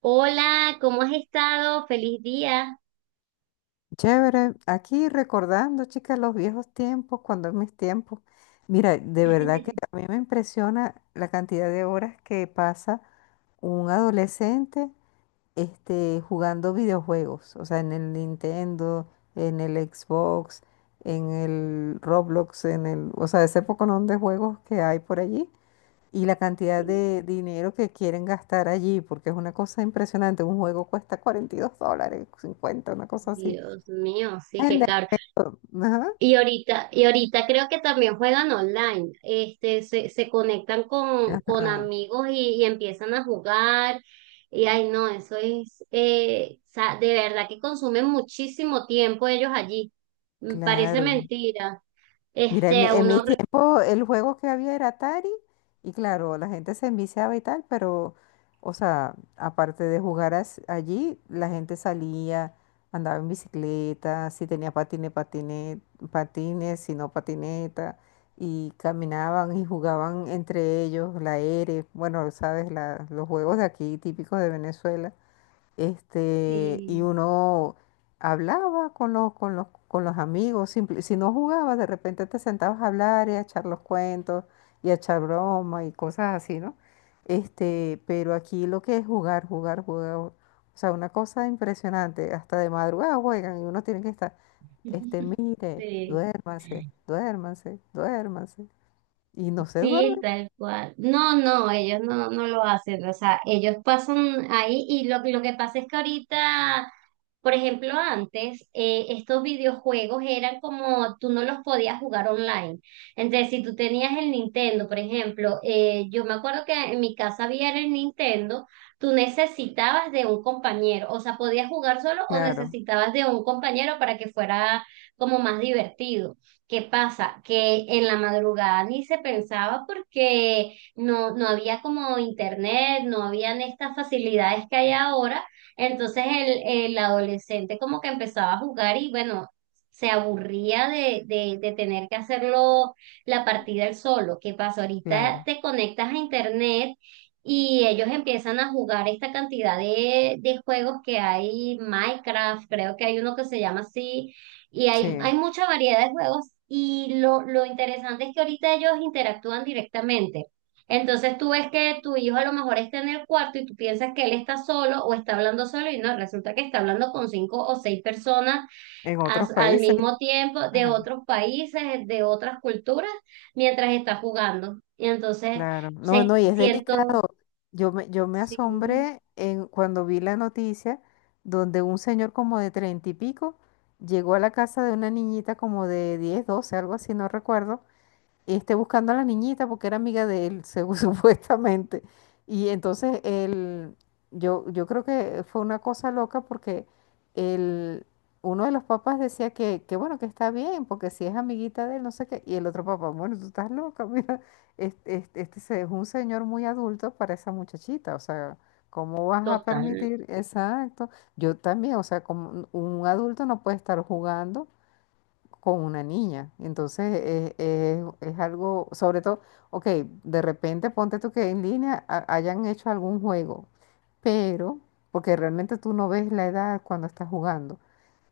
Hola, ¿cómo has estado? Feliz día. Chévere, aquí recordando, chicas, los viejos tiempos, cuando en mis tiempos. Mira, de verdad que a mí me impresiona la cantidad de horas que pasa un adolescente jugando videojuegos, o sea, en el Nintendo, en el Xbox, en el Roblox, en el, o sea, ese poconón de juegos que hay por allí, y la cantidad de dinero que quieren gastar allí, porque es una cosa impresionante. Un juego cuesta $42, 50, una cosa así. Dios mío, sí, qué caro. Ajá, Y ahorita creo que también juegan online. Se conectan con ajá, amigos y empiezan a jugar. Y ay, no, eso es, de verdad que consumen muchísimo tiempo ellos allí. Mm, parece claro. mentira. Mira, en Este, mi, a en mi uno, re- tiempo el juego que había era Atari, y claro, la gente se enviciaba y tal, pero, o sea, aparte de jugar allí, la gente salía, andaba en bicicleta, si tenía patines, patines, si no patineta, y caminaban y jugaban entre ellos, la ere, bueno, sabes, los juegos de aquí típicos de Venezuela. Este, y sí. uno hablaba con los amigos, si no jugabas, de repente te sentabas a hablar y a echar los cuentos y a echar broma y cosas así, ¿no? Este, pero aquí lo que es jugar, jugar, jugar, o sea, una cosa impresionante, hasta de madrugada juegan y uno tiene que estar, mire, Sí. duérmase, duérmase, duérmase, y no se Sí, duerme. tal cual. No, no, ellos no, no lo hacen. O sea, ellos pasan ahí y lo que pasa es que ahorita, por ejemplo, antes, estos videojuegos eran como, tú no los podías jugar online. Entonces, si tú tenías el Nintendo, por ejemplo, yo me acuerdo que en mi casa había el Nintendo, tú necesitabas de un compañero. O sea, podías jugar solo o Claro, necesitabas de un compañero para que fuera como más divertido. ¿Qué pasa? Que en la madrugada ni se pensaba porque no, no había como internet, no habían estas facilidades que hay ahora. Entonces el adolescente como que empezaba a jugar y bueno, se aburría de tener que hacerlo la partida él solo. ¿Qué pasa? Ahorita claro, te conectas a internet y ellos empiezan a jugar esta cantidad de juegos que hay. Minecraft, creo que hay uno que se llama así, y hay sí, mucha variedad de juegos. Y lo interesante es que ahorita ellos interactúan directamente. Entonces tú ves que tu hijo a lo mejor está en el cuarto y tú piensas que él está solo o está hablando solo y no, resulta que está hablando con cinco o seis personas, en otros al países, mismo tiempo, de ajá. otros países, de otras culturas, mientras está jugando. Y entonces Claro, no, no, se y es siento, delicado. Yo me sí, asombré cuando vi la noticia donde un señor como de treinta y pico llegó a la casa de una niñita como de 10, 12, algo así, no recuerdo, esté buscando a la niñita porque era amiga de él, supuestamente. Y entonces él, yo creo que fue una cosa loca porque el uno de los papás decía que bueno, que está bien, porque si es amiguita de él, no sé qué. Y el otro papá, bueno, tú estás loca, mira, este es un señor muy adulto para esa muchachita, o sea, ¿cómo vas a total. permitir? Exacto. Yo también, o sea, como un adulto no puede estar jugando con una niña. Entonces es algo, sobre todo, ok, de repente ponte tú que en línea hayan hecho algún juego, pero porque realmente tú no ves la edad cuando estás jugando,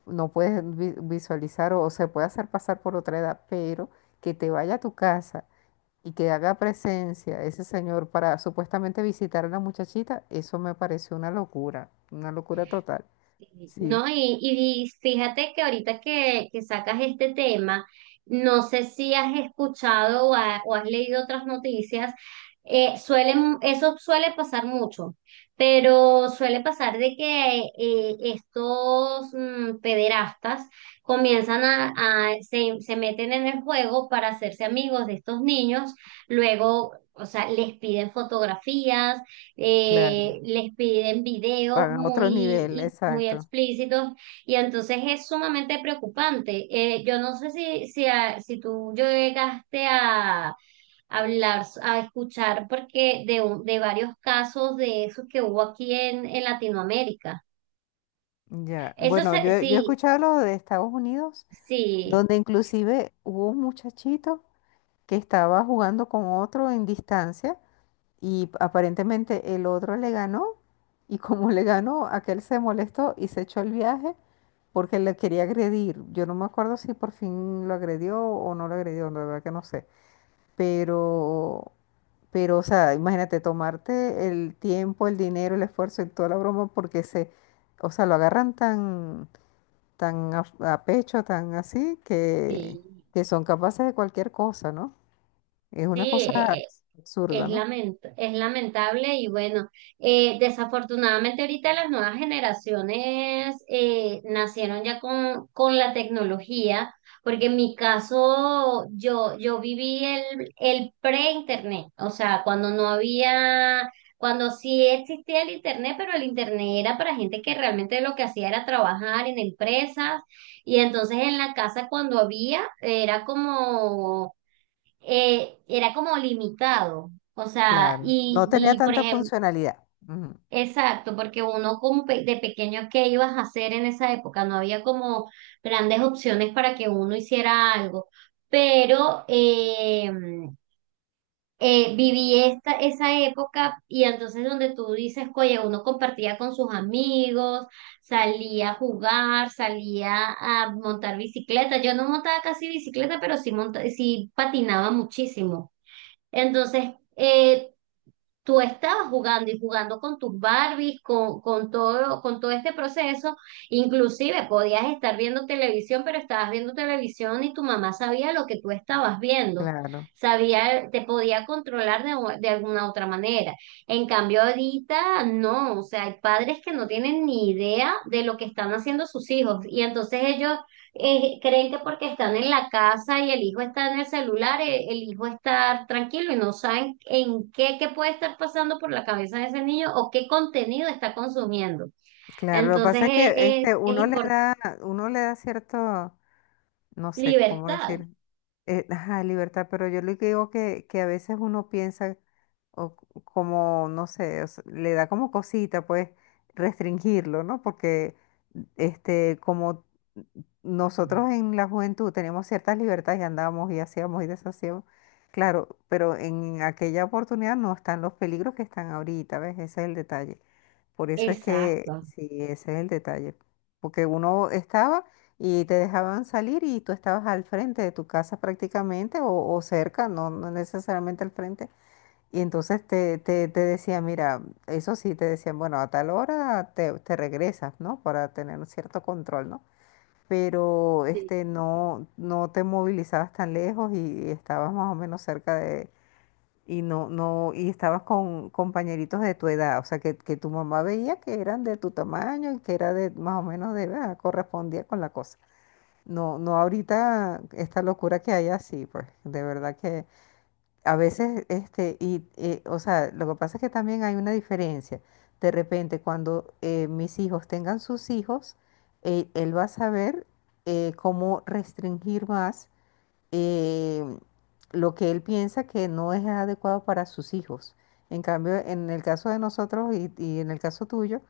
no puedes visualizar o se puede hacer pasar por otra edad, pero que te vaya a tu casa y que haga presencia ese señor para supuestamente visitar a la muchachita, eso me pareció una locura total. Sí, No, y fíjate que ahorita que sacas este tema, no sé si has escuchado o has leído otras noticias. Suelen, eso suele pasar mucho, pero suele pasar de que estos pederastas comienzan se meten en el juego para hacerse amigos de estos niños, luego, o sea, les piden fotografías, claro. Les piden videos Van a otro muy, nivel, y muy exacto. explícitos, y entonces es sumamente preocupante. Yo no sé si tú llegaste a hablar, a escuchar, porque de varios casos de esos que hubo aquí en Latinoamérica. Ya, Eso bueno, se- yo he sí, escuchado lo de Estados Unidos, sí, donde inclusive hubo un muchachito que estaba jugando con otro en distancia, y aparentemente el otro le ganó, y como le ganó, aquel se molestó y se echó el viaje porque le quería agredir. Yo no me acuerdo si por fin lo agredió o no lo agredió, la verdad que no sé. Pero, pero, o sea, imagínate tomarte el tiempo, el dinero, el esfuerzo y toda la broma porque se, o sea, lo agarran tan tan a pecho, tan así, que, sí, que son capaces de cualquier cosa, ¿no? Es una sí. cosa Es absurda, ¿no? lament- es lamentable y bueno, desafortunadamente ahorita las nuevas generaciones nacieron ya con la tecnología, porque en mi caso yo, yo viví el pre-internet. O sea, cuando no había, cuando sí existía el internet, pero el internet era para gente que realmente lo que hacía era trabajar en empresas, y entonces en la casa cuando había era como limitado. O sea, Claro. No tenía y por tanta ejemplo, funcionalidad. Ujú. exacto, porque uno como pe- de pequeño, ¿qué ibas a hacer en esa época? No había como grandes opciones para que uno hiciera algo. Pero viví esta, esa época, y entonces donde tú dices, oye, uno compartía con sus amigos, salía a jugar, salía a montar bicicleta. Yo no montaba casi bicicleta, pero sí, monta sí patinaba muchísimo. Entonces, eh, tú estabas jugando y jugando con tus Barbies, con todo este proceso. Inclusive podías estar viendo televisión, pero estabas viendo televisión y tu mamá sabía lo que tú estabas viendo. Claro, Sabía, te podía controlar de, u- de alguna otra manera. En cambio, ahorita no. O sea, hay padres que no tienen ni idea de lo que están haciendo sus hijos, y entonces ellos creen que porque están en la casa y el hijo está en el celular, e- el hijo está tranquilo, y no saben en qué, qué puede estar pasando por la cabeza de ese niño o qué contenido está consumiendo. claro. Lo que Entonces pasa es que es uno le importante. da, uno le da cierto, no sé cómo Libertad. decir, ajá, libertad, pero yo le digo que a veces uno piensa, o como, no sé, o sea, le da como cosita, pues, restringirlo, ¿no? Porque, como nosotros en la juventud teníamos ciertas libertades y andábamos y hacíamos y deshacíamos, claro, pero en aquella oportunidad no están los peligros que están ahorita, ¿ves? Ese es el detalle. Por eso es que, Exacto. sí, ese es el detalle. Porque uno estaba y te dejaban salir y tú estabas al frente de tu casa prácticamente, o cerca, no, no necesariamente al frente. Y entonces te decían, mira, eso sí, te decían, bueno, a tal hora te regresas, ¿no? Para tener un cierto control, ¿no? Pero no te movilizabas tan lejos, y estabas más o menos cerca de, y no, no, y estabas con compañeritos de tu edad, o sea, que tu mamá veía que eran de tu tamaño y que era de más o menos de edad, correspondía con la cosa. No, no ahorita esta locura que hay así, pues, de verdad que a veces, o sea, lo que pasa es que también hay una diferencia. De repente, cuando mis hijos tengan sus hijos, él va a saber cómo restringir más, eh, lo que él piensa que no es adecuado para sus hijos. En cambio, en el caso de nosotros y en el caso tuyo,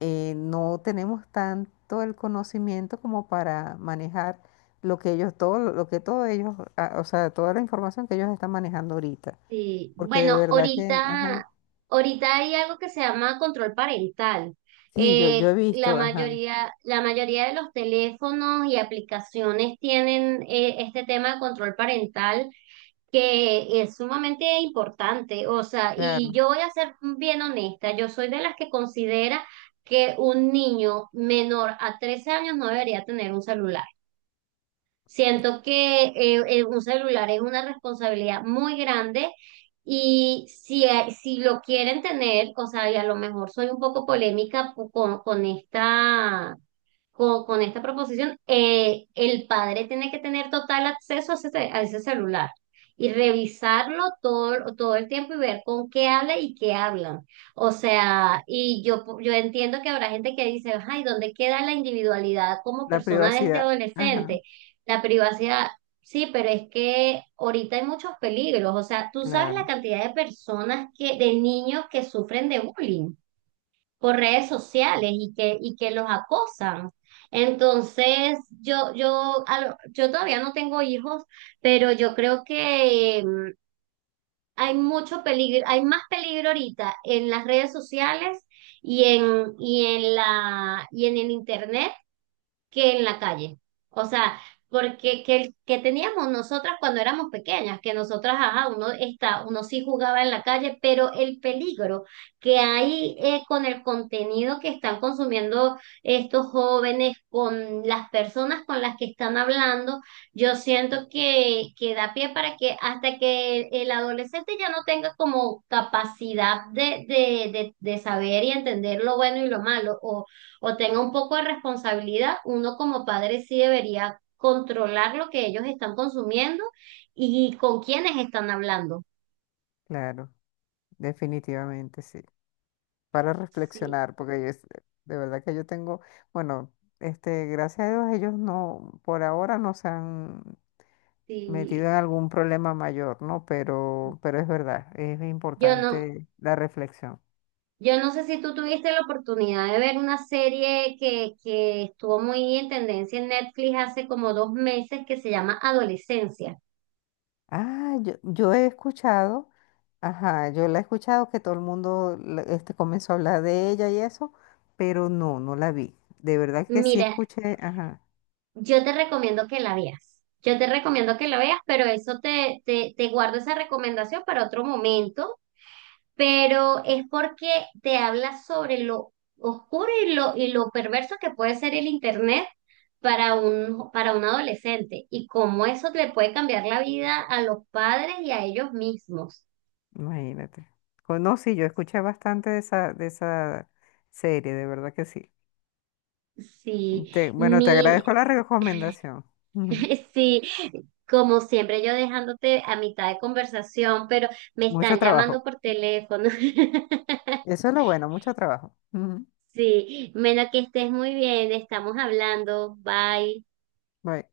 no tenemos tanto el conocimiento como para manejar lo que ellos, todo lo que todos ellos, o sea, toda la información que ellos están manejando ahorita. Sí. Porque de Bueno, verdad que, ajá, ahorita, ahorita hay algo que se llama control parental. sí, yo he visto, ajá, La mayoría de los teléfonos y aplicaciones tienen este tema de control parental, que es sumamente importante. O sea, y claro, yo voy a ser bien honesta, yo soy de las que considera que un niño menor a 13 años no debería tener un celular. Siento que un celular es una responsabilidad muy grande, y si, si lo quieren tener, o sea, y a lo mejor soy un poco polémica con esta, con esta proposición, el padre tiene que tener total acceso a ese, ce- a ese celular, y revisarlo todo, todo el tiempo, y ver con qué habla y qué hablan. O sea, y yo entiendo que habrá gente que dice, ay, ¿dónde queda la individualidad como la persona de este privacidad, ajá, adolescente? La privacidad. Sí, pero es que ahorita hay muchos peligros. O sea, tú sabes la claro, cantidad de personas de niños que sufren de bullying por redes sociales y que los acosan. Entonces, yo todavía no tengo hijos, pero yo creo que mm, hay mucho peligro, hay más peligro ahorita en las redes sociales y en el internet, que en la calle. O sea, porque que teníamos nosotras cuando éramos pequeñas, que nosotras, ajá, uno está, uno sí jugaba en la calle, pero el peligro que hay, con el contenido que están consumiendo estos jóvenes, con las personas con las que están hablando, yo siento que da pie para que hasta que el adolescente ya no tenga como capacidad de saber y entender lo bueno y lo malo, o tenga un poco de responsabilidad, uno como padre sí debería controlar lo que ellos están consumiendo y con quiénes están hablando. claro, definitivamente, sí. Para Sí, reflexionar, porque yo de verdad que yo tengo, bueno, gracias a Dios ellos no, por ahora no se han metido sí. en algún problema mayor, ¿no? Pero es verdad, es Yo no, importante la reflexión. yo no sé si tú tuviste la oportunidad de ver una serie que estuvo muy en tendencia en Netflix hace como 2 meses, que se llama Adolescencia. Ah, yo he escuchado, ajá, yo la he escuchado, que todo el mundo comenzó a hablar de ella y eso, pero no la vi. De verdad que sí Mira, escuché, ajá, yo te recomiendo que la veas. Yo te recomiendo que la veas, pero eso te guardo esa recomendación para otro momento, pero es porque te habla sobre lo oscuro y lo perverso que puede ser el internet para un adolescente, y cómo eso le puede cambiar la vida a los padres y a ellos mismos. imagínate. No, sí, yo escuché bastante de esa serie, de verdad que sí. Sí, Bueno, te mi, agradezco la recomendación. Ujú. sí, como siempre yo dejándote a mitad de conversación, pero me Mucho están trabajo. llamando por teléfono. Eso es lo bueno, mucho trabajo. Ujú. Sí, bueno, que estés muy bien, estamos hablando, bye. Bye.